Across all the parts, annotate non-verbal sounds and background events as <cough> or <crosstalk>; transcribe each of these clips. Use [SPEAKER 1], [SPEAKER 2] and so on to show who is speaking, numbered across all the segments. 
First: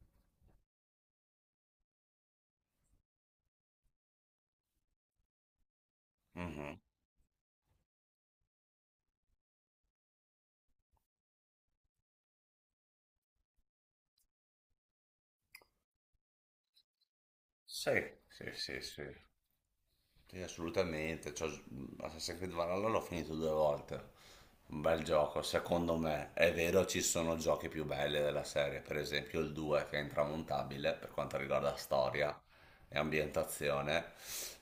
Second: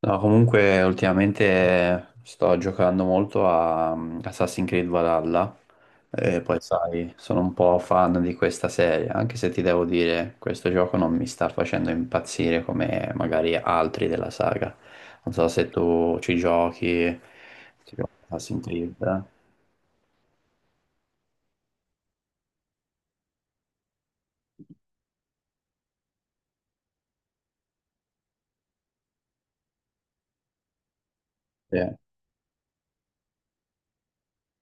[SPEAKER 1] No, comunque ultimamente sto giocando molto a Assassin's Creed Valhalla e poi
[SPEAKER 2] Mhm.
[SPEAKER 1] sai, sono un po' fan di questa serie, anche se ti devo dire, questo gioco non mi sta facendo impazzire come magari altri della saga. Non so se tu ci giochi,
[SPEAKER 2] Sì,
[SPEAKER 1] ti giochi
[SPEAKER 2] sì,
[SPEAKER 1] Assassin's
[SPEAKER 2] sì,
[SPEAKER 1] Creed,
[SPEAKER 2] sì.
[SPEAKER 1] eh?
[SPEAKER 2] Sì, assolutamente. Cioè, Assassin's Creed Valhalla l'ho finito due volte. Un bel gioco, secondo me. È vero, ci sono giochi più belli della serie, per esempio il 2, che è intramontabile per quanto riguarda
[SPEAKER 1] Sì.
[SPEAKER 2] storia e ambientazione.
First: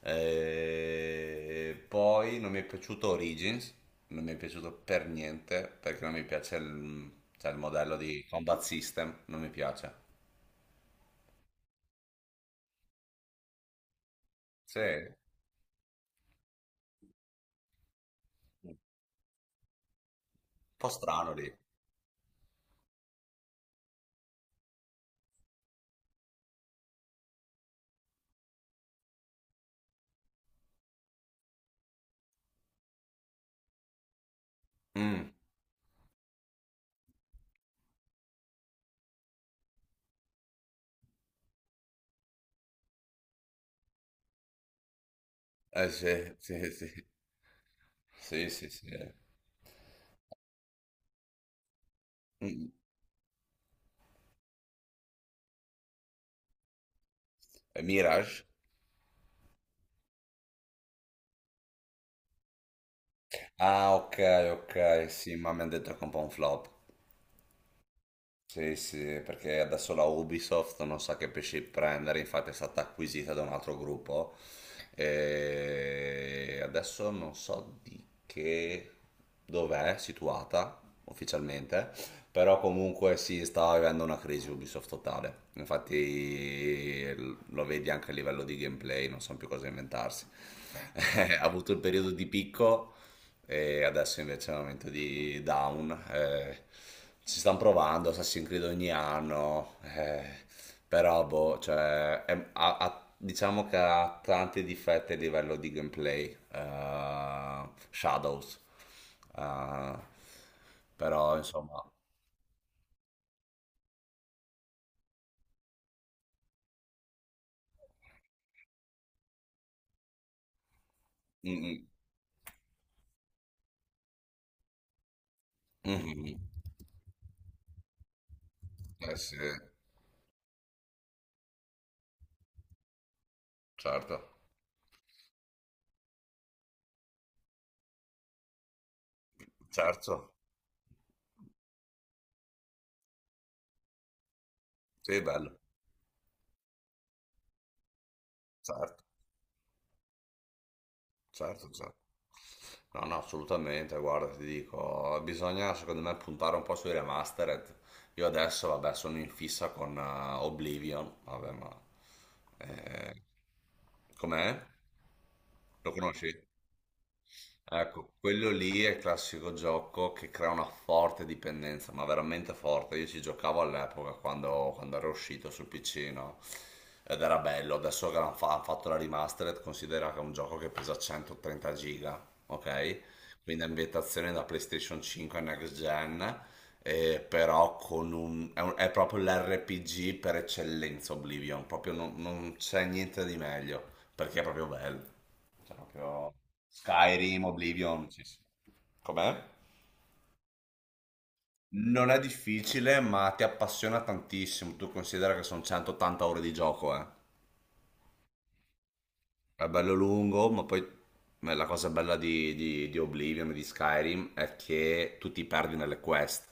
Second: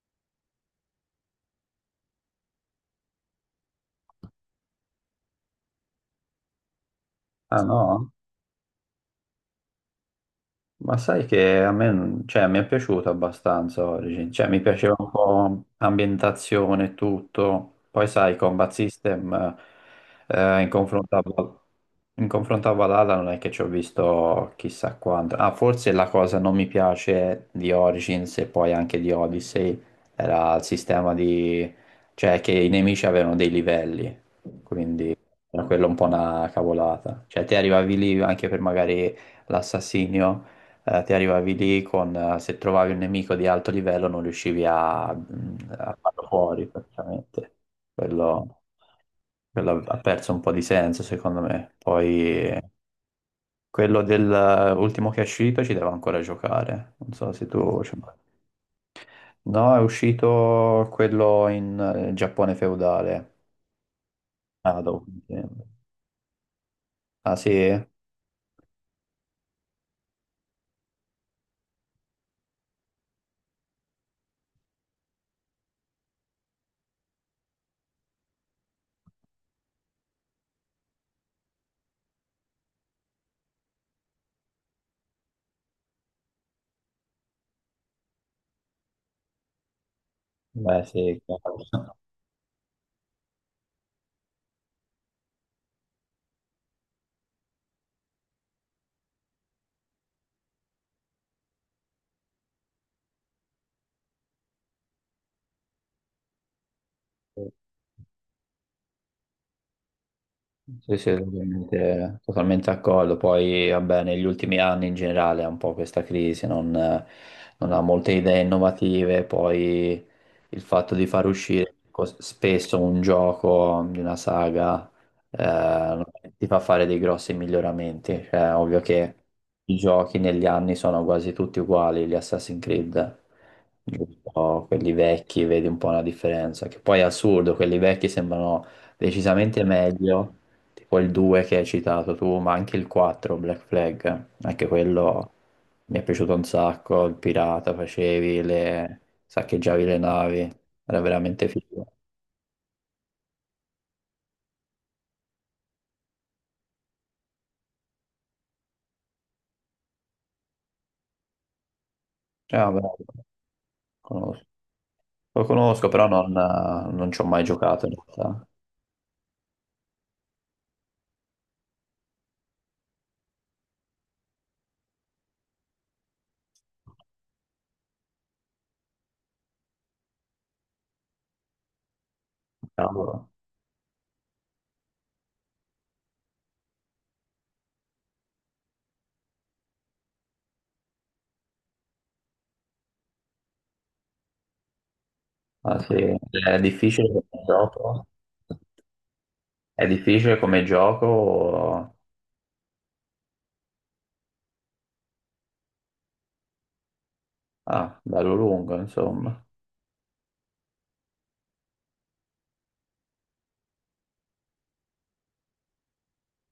[SPEAKER 2] E poi non mi è piaciuto Origins, non mi è piaciuto per niente perché non mi piace cioè, il
[SPEAKER 1] Ah
[SPEAKER 2] modello
[SPEAKER 1] no?
[SPEAKER 2] di combat system, non mi piace.
[SPEAKER 1] Ma sai che a me, cioè, mi è piaciuto abbastanza Origin, cioè mi
[SPEAKER 2] Sì,
[SPEAKER 1] piaceva un
[SPEAKER 2] un
[SPEAKER 1] po' l'ambientazione e tutto, poi sai, Combat System eh, in
[SPEAKER 2] po'
[SPEAKER 1] confronto a,
[SPEAKER 2] strano lì.
[SPEAKER 1] Val- in confronto a Valhalla non è che ci ho visto chissà quanto, ah forse la cosa non mi piace di Origins e poi anche di Odyssey era il sistema di, cioè che i nemici avevano dei livelli, quindi
[SPEAKER 2] Mm.
[SPEAKER 1] era quello un po' una cavolata, cioè te arrivavi lì anche per magari l'assassinio. Ti arrivavi lì con, se trovavi un nemico di alto livello non riuscivi a, mh,
[SPEAKER 2] Eh
[SPEAKER 1] a farlo
[SPEAKER 2] sì,
[SPEAKER 1] fuori
[SPEAKER 2] sì, sì.
[SPEAKER 1] praticamente.
[SPEAKER 2] Sì,
[SPEAKER 1] Quello.
[SPEAKER 2] sì, sì.
[SPEAKER 1] Quello ha perso un po' di senso secondo me. Poi
[SPEAKER 2] Mm.
[SPEAKER 1] quello dell'ultimo che è uscito ci devo ancora giocare. Non so se tu,
[SPEAKER 2] E
[SPEAKER 1] cioè,
[SPEAKER 2] Mirage?
[SPEAKER 1] no, è uscito quello in Giappone feudale.
[SPEAKER 2] Ah, ok,
[SPEAKER 1] Ah, dopo,
[SPEAKER 2] ok,
[SPEAKER 1] mi
[SPEAKER 2] sì, ma mi
[SPEAKER 1] sembra.
[SPEAKER 2] hanno detto che è un po' un flop.
[SPEAKER 1] Ah sì?
[SPEAKER 2] Sì, sì, perché adesso la Ubisoft non sa che pesci prendere, infatti è stata acquisita da un altro gruppo e adesso non so di che dov'è situata ufficialmente, però comunque si sta vivendo una crisi Ubisoft totale. Infatti lo vedi anche a livello di gameplay, non sanno più cosa inventarsi.
[SPEAKER 1] Beh sì.
[SPEAKER 2] <laughs> Ha
[SPEAKER 1] Chiaro.
[SPEAKER 2] avuto il periodo di picco e adesso invece è il momento di Down. Ci stanno provando Assassin's Creed ogni anno, però boh, cioè, diciamo che ha tanti difetti a livello di gameplay,
[SPEAKER 1] <laughs>
[SPEAKER 2] Shadows, eh,
[SPEAKER 1] Sì, sì,
[SPEAKER 2] però insomma.
[SPEAKER 1] totalmente, totalmente d'accordo. Poi, vabbè, negli ultimi anni in generale è un po' questa crisi, non ha molte idee innovative. Poi il fatto di far
[SPEAKER 2] Mm,
[SPEAKER 1] uscire
[SPEAKER 2] mm,
[SPEAKER 1] spesso un gioco di una saga
[SPEAKER 2] mm,
[SPEAKER 1] eh,
[SPEAKER 2] mm,
[SPEAKER 1] ti
[SPEAKER 2] mm.
[SPEAKER 1] fa fare dei grossi miglioramenti. Cioè, ovvio che
[SPEAKER 2] Eh sì,
[SPEAKER 1] i giochi negli anni sono quasi tutti uguali, gli Assassin's Creed,
[SPEAKER 2] certo,
[SPEAKER 1] giusto? Quelli vecchi, vedi un po' la differenza, che poi è assurdo, quelli vecchi sembrano decisamente
[SPEAKER 2] certo,
[SPEAKER 1] meglio tipo il 2 che hai citato tu, ma anche il 4, Black Flag, anche
[SPEAKER 2] sì,
[SPEAKER 1] quello
[SPEAKER 2] bello,
[SPEAKER 1] mi è piaciuto un sacco, il pirata facevi,
[SPEAKER 2] certo,
[SPEAKER 1] saccheggiavi le navi, era veramente
[SPEAKER 2] certo,
[SPEAKER 1] figo.
[SPEAKER 2] certo. No, no, assolutamente, guarda, ti dico, bisogna secondo me puntare un po' sui remastered. Io adesso, vabbè, sono in fissa con Oblivion, vabbè, ma.
[SPEAKER 1] Cioè, vabbè,
[SPEAKER 2] eh,
[SPEAKER 1] conosco,
[SPEAKER 2] Com'è?
[SPEAKER 1] Lo conosco,
[SPEAKER 2] Lo
[SPEAKER 1] però non,
[SPEAKER 2] conosci?
[SPEAKER 1] non ci ho mai giocato in
[SPEAKER 2] Ecco,
[SPEAKER 1] realtà.
[SPEAKER 2] quello lì è il classico gioco che crea una forte dipendenza, ma veramente forte. Io ci giocavo all'epoca quando era uscito sul PC, no? Ed era bello. Adesso che hanno fatto la remastered, considera che è un gioco che pesa 130 giga, ok?
[SPEAKER 1] Cavolo.
[SPEAKER 2] Quindi è ambientazione da PlayStation 5 e Next Gen, però con un- è proprio l'RPG per eccellenza Oblivion, proprio non c'è niente di meglio, perché è proprio bello. Cioè,
[SPEAKER 1] Ah, sì.
[SPEAKER 2] proprio
[SPEAKER 1] È difficile come
[SPEAKER 2] Skyrim,
[SPEAKER 1] gioco?
[SPEAKER 2] Oblivion, sì, sì. Com'è?
[SPEAKER 1] È difficile come gioco?
[SPEAKER 2] Non è difficile, ma ti appassiona tantissimo. Tu considera che sono 180 ore di gioco, eh.
[SPEAKER 1] Ah, bello lungo, insomma.
[SPEAKER 2] È bello lungo, ma la cosa bella di Oblivion e di Skyrim è che tu ti perdi nelle quest.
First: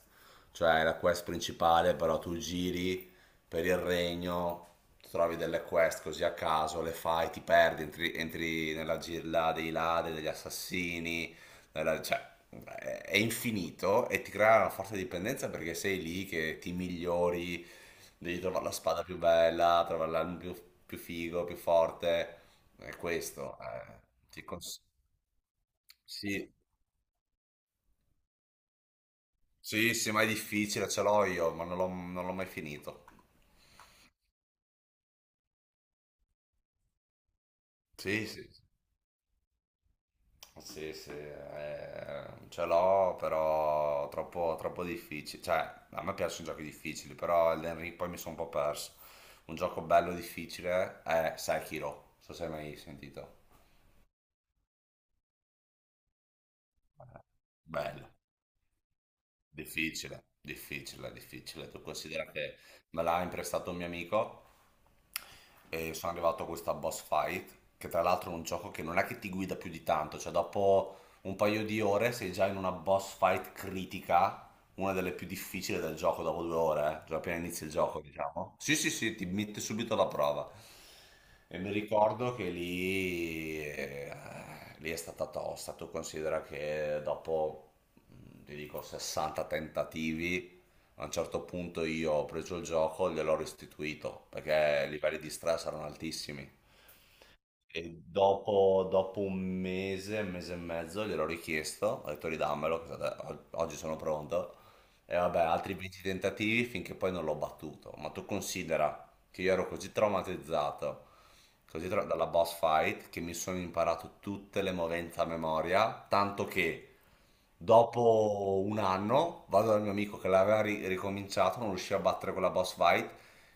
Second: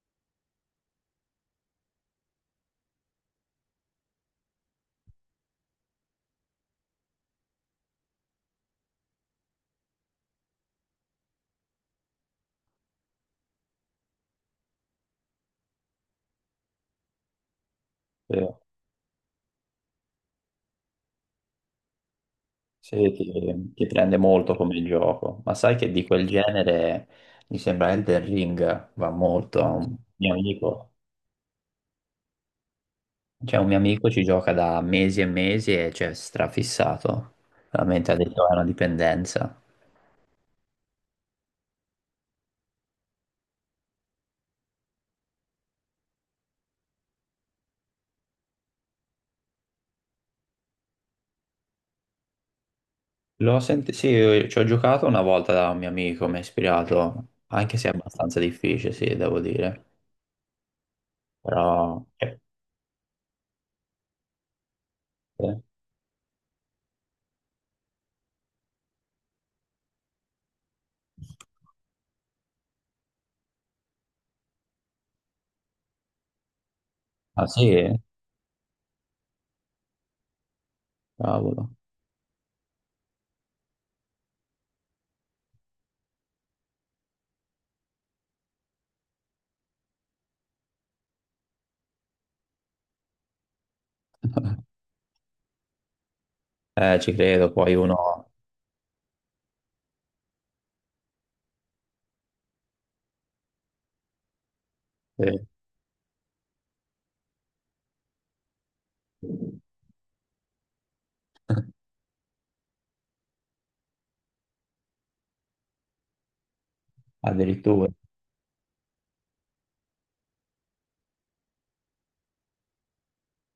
[SPEAKER 2] Cioè, la quest principale, però tu giri per il regno, trovi delle quest così a caso, le fai, ti perdi, entri nella gilla dei ladri, degli assassini, cioè, è infinito e ti crea una forte dipendenza perché sei lì che ti migliori,
[SPEAKER 1] Sì.
[SPEAKER 2] devi trovare la spada più bella, trovare l'arma più figo, più forte. È
[SPEAKER 1] Sì,
[SPEAKER 2] questo,
[SPEAKER 1] ti prende
[SPEAKER 2] ti
[SPEAKER 1] molto
[SPEAKER 2] cons-
[SPEAKER 1] come gioco, ma sai che di quel
[SPEAKER 2] sì,
[SPEAKER 1] genere mi sembra Elden Ring va molto. Un
[SPEAKER 2] sì, sì, ma è
[SPEAKER 1] mio
[SPEAKER 2] difficile,
[SPEAKER 1] amico,
[SPEAKER 2] ce l'ho io, ma non l'ho mai finito.
[SPEAKER 1] cioè un mio amico ci gioca da mesi e mesi e c'è strafissato. Veramente ha
[SPEAKER 2] Sì,
[SPEAKER 1] detto
[SPEAKER 2] sì,
[SPEAKER 1] "Ah, è una dipendenza."
[SPEAKER 2] sì, sì, ce l'ho, però troppo, troppo difficile. Cioè, a me piacciono i giochi difficili, però Elden Ring poi mi sono un po' perso. Un gioco bello difficile è Sekiro, non so se hai mai sentito.
[SPEAKER 1] Sì, io ci ho giocato una volta da un mio amico, mi ha ispirato, anche se è
[SPEAKER 2] Bello.
[SPEAKER 1] abbastanza difficile, sì, devo dire.
[SPEAKER 2] Difficile, difficile, difficile. Tu
[SPEAKER 1] Però...
[SPEAKER 2] considera
[SPEAKER 1] eh,
[SPEAKER 2] che me l'ha imprestato un mio amico e sono arrivato a questa boss fight, che tra l'altro è un gioco che non è che ti guida più di tanto, cioè dopo un paio di ore sei già in una boss fight critica, una delle più difficili del gioco dopo 2 ore, già appena
[SPEAKER 1] Ah
[SPEAKER 2] inizia il
[SPEAKER 1] sì?
[SPEAKER 2] gioco, diciamo. Sì, sì, sì, ti mette subito alla prova. E
[SPEAKER 1] Cavolo.
[SPEAKER 2] mi ricordo che lì è stata tosta. Tu considera che dopo, ti dico, 60 tentativi, a un certo punto io ho preso il gioco e gliel'ho restituito, perché i livelli di stress erano altissimi.
[SPEAKER 1] Ci credo, poi
[SPEAKER 2] E
[SPEAKER 1] uno.
[SPEAKER 2] dopo un mese e mezzo gliel'ho richiesto, ho detto ridammelo, che oggi sono pronto. E
[SPEAKER 1] Sì.
[SPEAKER 2] vabbè, altri 20 tentativi finché poi non l'ho battuto. Ma tu considera che io ero così traumatizzato,
[SPEAKER 1] <laughs>
[SPEAKER 2] dalla boss fight, che mi sono imparato tutte le movenze a memoria, tanto che
[SPEAKER 1] Addirittura.
[SPEAKER 2] dopo un anno vado dal mio amico che l'aveva ricominciato, non riusciva a battere quella boss fight,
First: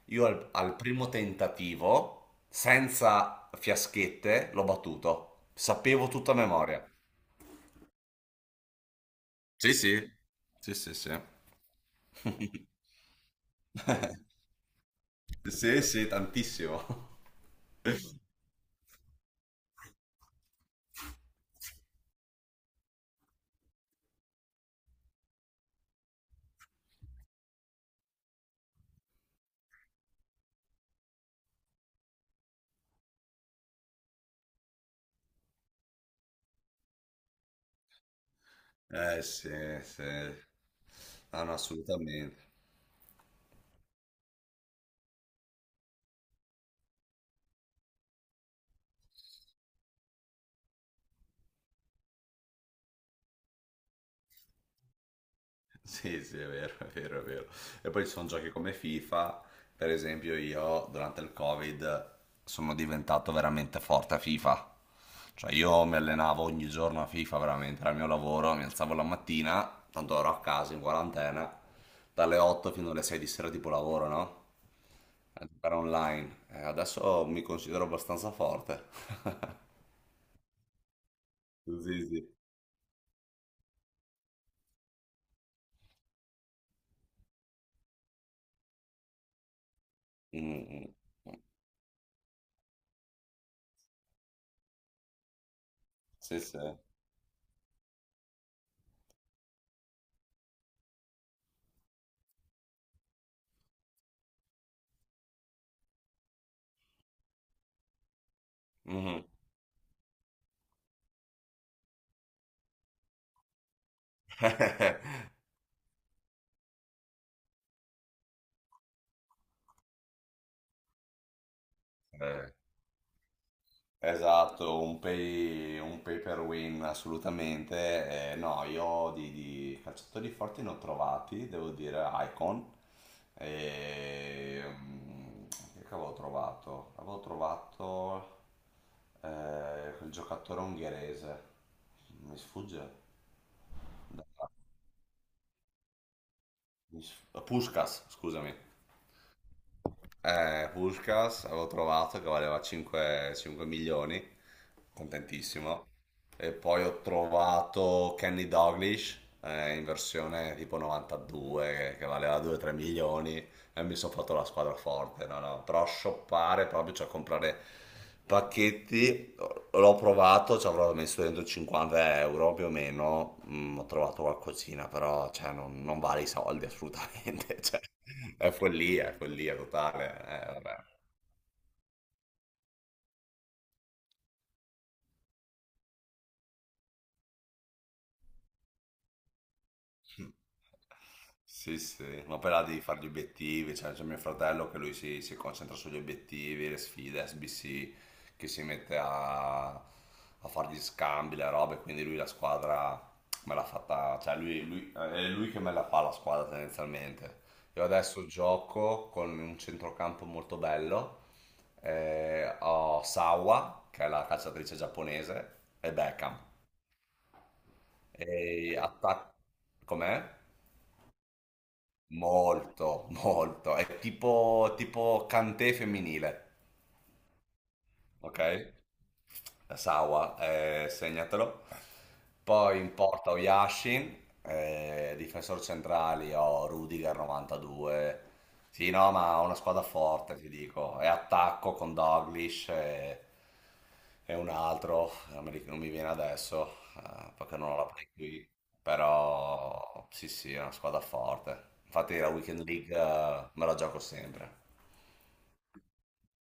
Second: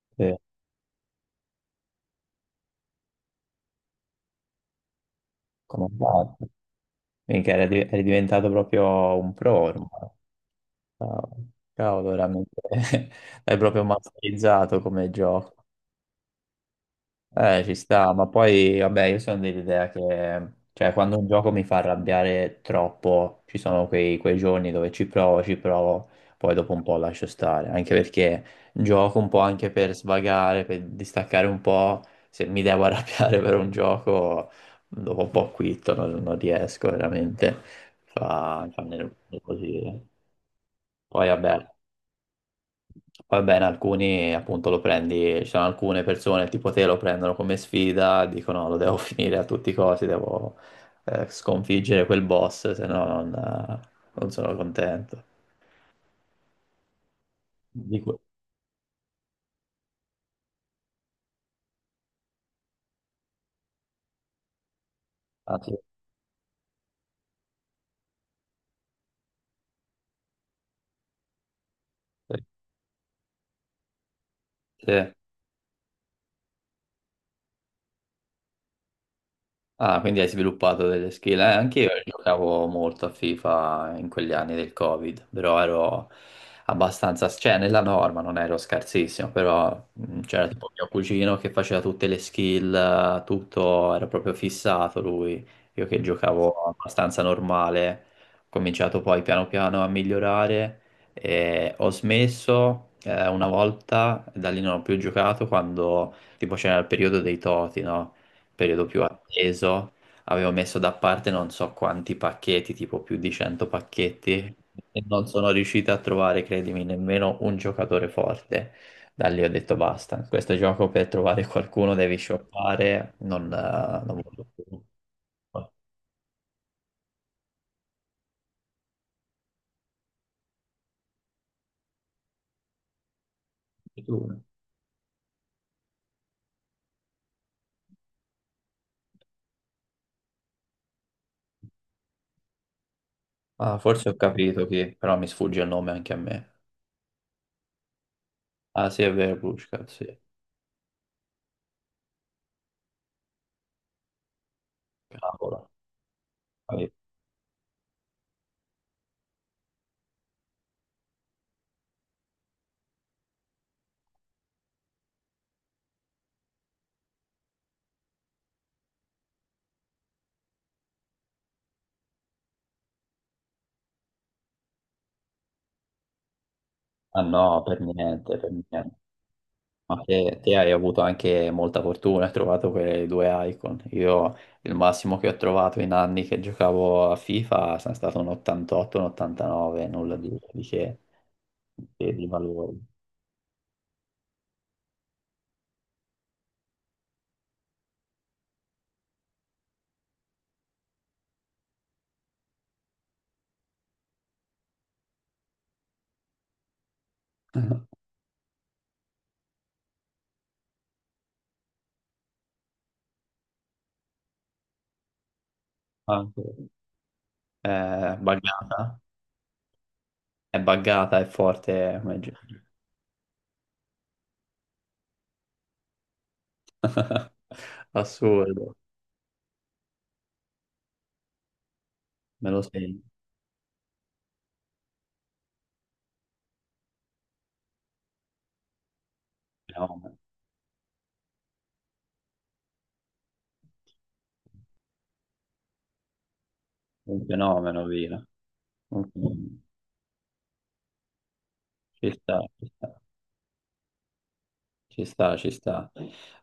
[SPEAKER 2] io
[SPEAKER 1] Sì.
[SPEAKER 2] al primo tentativo, senza fiaschette, l'ho battuto.
[SPEAKER 1] Come hai
[SPEAKER 2] Sapevo tutta a
[SPEAKER 1] fatto?
[SPEAKER 2] memoria.
[SPEAKER 1] Mica eri, eri diventato proprio un pro
[SPEAKER 2] Sì,
[SPEAKER 1] ormai.
[SPEAKER 2] sì, sì, sì, sì.
[SPEAKER 1] Ciao. Cavolo, veramente. <laughs> L'hai proprio
[SPEAKER 2] <laughs>
[SPEAKER 1] masterizzato come gioco.
[SPEAKER 2] Sì, sì, tantissimo.
[SPEAKER 1] Ci sta, ma
[SPEAKER 2] <laughs>
[SPEAKER 1] poi, vabbè, io sono dell'idea che, cioè, quando un gioco mi fa arrabbiare troppo, ci sono quei giorni dove ci provo, poi dopo un po' lascio stare, anche perché gioco un po' anche per svagare, per distaccare un po', se mi devo arrabbiare <laughs> per un gioco, dopo un po' quitto, non riesco veramente, fa
[SPEAKER 2] Eh
[SPEAKER 1] nervoso
[SPEAKER 2] sì,
[SPEAKER 1] così.
[SPEAKER 2] sì,
[SPEAKER 1] Poi,
[SPEAKER 2] no, no,
[SPEAKER 1] vabbè.
[SPEAKER 2] assolutamente.
[SPEAKER 1] Va bene, alcuni appunto lo prendi, ci sono alcune persone tipo te lo prendono come sfida, dicono lo devo <laughs> finire a tutti i costi, devo sconfiggere quel boss, se no non sono contento.
[SPEAKER 2] Sì, sì, è vero, è vero, è vero. E
[SPEAKER 1] Di
[SPEAKER 2] poi ci
[SPEAKER 1] que-
[SPEAKER 2] sono giochi come FIFA, per esempio io durante il Covid sono diventato veramente forte a FIFA. Cioè
[SPEAKER 1] ah, sì.
[SPEAKER 2] io mi allenavo ogni giorno a FIFA veramente, era il mio lavoro, mi alzavo la mattina, tanto ero a casa in quarantena, dalle 8 fino alle 6 di sera tipo lavoro, no?
[SPEAKER 1] Sì.
[SPEAKER 2] A giocare online. Adesso mi considero abbastanza forte. <laughs>
[SPEAKER 1] Ah, quindi hai sviluppato delle skill.
[SPEAKER 2] Sì,
[SPEAKER 1] Anche io
[SPEAKER 2] sì.
[SPEAKER 1] giocavo molto a FIFA in quegli anni del Covid, però ero abbastanza, cioè nella norma non ero scarsissimo, però c'era
[SPEAKER 2] Mm,
[SPEAKER 1] tipo mio
[SPEAKER 2] mm.
[SPEAKER 1] cugino che faceva tutte le skill, tutto, era proprio fissato lui. Io che
[SPEAKER 2] Sì,
[SPEAKER 1] giocavo
[SPEAKER 2] sì.
[SPEAKER 1] abbastanza normale, ho cominciato poi piano piano a migliorare e ho smesso una volta, da lì non ho più giocato quando tipo c'era il periodo dei Toti, no? Periodo più
[SPEAKER 2] Mhm.
[SPEAKER 1] atteso, avevo messo da parte non so quanti pacchetti, tipo più di 100 pacchetti, e non sono riuscito a trovare, credimi, nemmeno un giocatore forte. Da lì ho detto basta, in questo gioco per trovare qualcuno devi
[SPEAKER 2] Eh,
[SPEAKER 1] shoppare, non voglio
[SPEAKER 2] Esatto,
[SPEAKER 1] più.
[SPEAKER 2] un pay per win assolutamente. No, io di calciatori forti ne ho trovati, devo dire Icon.
[SPEAKER 1] Tu?
[SPEAKER 2] E, che avevo trovato? Avevo trovato quel giocatore ungherese, mi sfugge.
[SPEAKER 1] Ah, forse ho
[SPEAKER 2] Da-
[SPEAKER 1] capito chi, però mi sfugge il nome anche a me.
[SPEAKER 2] Puskás, scusami.
[SPEAKER 1] Ah sì, è vero, Pushka, sì.
[SPEAKER 2] Puskás avevo trovato che valeva 5 milioni,
[SPEAKER 1] Cavolo.
[SPEAKER 2] contentissimo. E poi ho trovato Kenny Doglish in versione tipo 92 che valeva 2-3 milioni e mi sono fatto la squadra forte, no, no, però shoppare proprio, cioè comprare pacchetti, l'ho provato, ci avrò messo dentro 50 euro più o meno, ho trovato qualcosina, però cioè, non vale i soldi
[SPEAKER 1] Ah
[SPEAKER 2] assolutamente, <laughs>
[SPEAKER 1] no, per
[SPEAKER 2] cioè,
[SPEAKER 1] niente, per niente.
[SPEAKER 2] è follia
[SPEAKER 1] Ma
[SPEAKER 2] totale,
[SPEAKER 1] te, te hai
[SPEAKER 2] vabbè.
[SPEAKER 1] avuto anche molta fortuna, hai trovato quelle due icon. Io il massimo che ho trovato in anni che giocavo a FIFA sono stato un 88, un 89, nulla di, che,
[SPEAKER 2] Sì,
[SPEAKER 1] di,
[SPEAKER 2] sì,
[SPEAKER 1] di
[SPEAKER 2] ma poi là
[SPEAKER 1] valore.
[SPEAKER 2] devi fare gli obiettivi, cioè c'è mio fratello che lui si concentra sugli obiettivi, le sfide SBC, che si mette a fare gli scambi, le robe, quindi lui la squadra me l'ha fatta, cioè è lui che me la fa la squadra tendenzialmente. Io
[SPEAKER 1] <laughs>
[SPEAKER 2] adesso gioco con un centrocampo molto bello, ho Sawa, che è la calciatrice giapponese, e Beckham,
[SPEAKER 1] Anche, è
[SPEAKER 2] e
[SPEAKER 1] buggata,
[SPEAKER 2] attacco. Com'è?
[SPEAKER 1] è buggata, è forte come gioco.
[SPEAKER 2] Molto, molto. È tipo Kanté femminile,
[SPEAKER 1] <laughs>
[SPEAKER 2] ok?
[SPEAKER 1] Assurdo,
[SPEAKER 2] Sawa, segnatelo.
[SPEAKER 1] me lo
[SPEAKER 2] Poi in
[SPEAKER 1] segno.
[SPEAKER 2] porta ho Yashin, difensori centrali ho Rudiger 92. Sì, no, ma ho una squadra
[SPEAKER 1] Fenomeno.
[SPEAKER 2] forte, ti dico. E attacco con Doglish e un altro, non mi viene adesso,
[SPEAKER 1] Un
[SPEAKER 2] perché non ho
[SPEAKER 1] fenomeno,
[SPEAKER 2] la play
[SPEAKER 1] via.
[SPEAKER 2] qui.
[SPEAKER 1] Un fenomeno.
[SPEAKER 2] Però sì, sì, è una squadra forte.
[SPEAKER 1] Ci
[SPEAKER 2] Infatti la
[SPEAKER 1] sta,
[SPEAKER 2] Weekend
[SPEAKER 1] ci sta.
[SPEAKER 2] League me la gioco sempre.
[SPEAKER 1] Ci sta, ci sta.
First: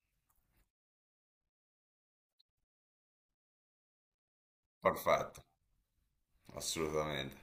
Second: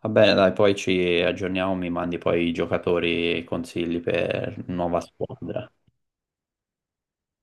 [SPEAKER 1] Vabbè, dai, poi ci aggiorniamo, mi mandi poi i giocatori e i consigli per nuova
[SPEAKER 2] Perfetto,
[SPEAKER 1] squadra.
[SPEAKER 2] assolutamente.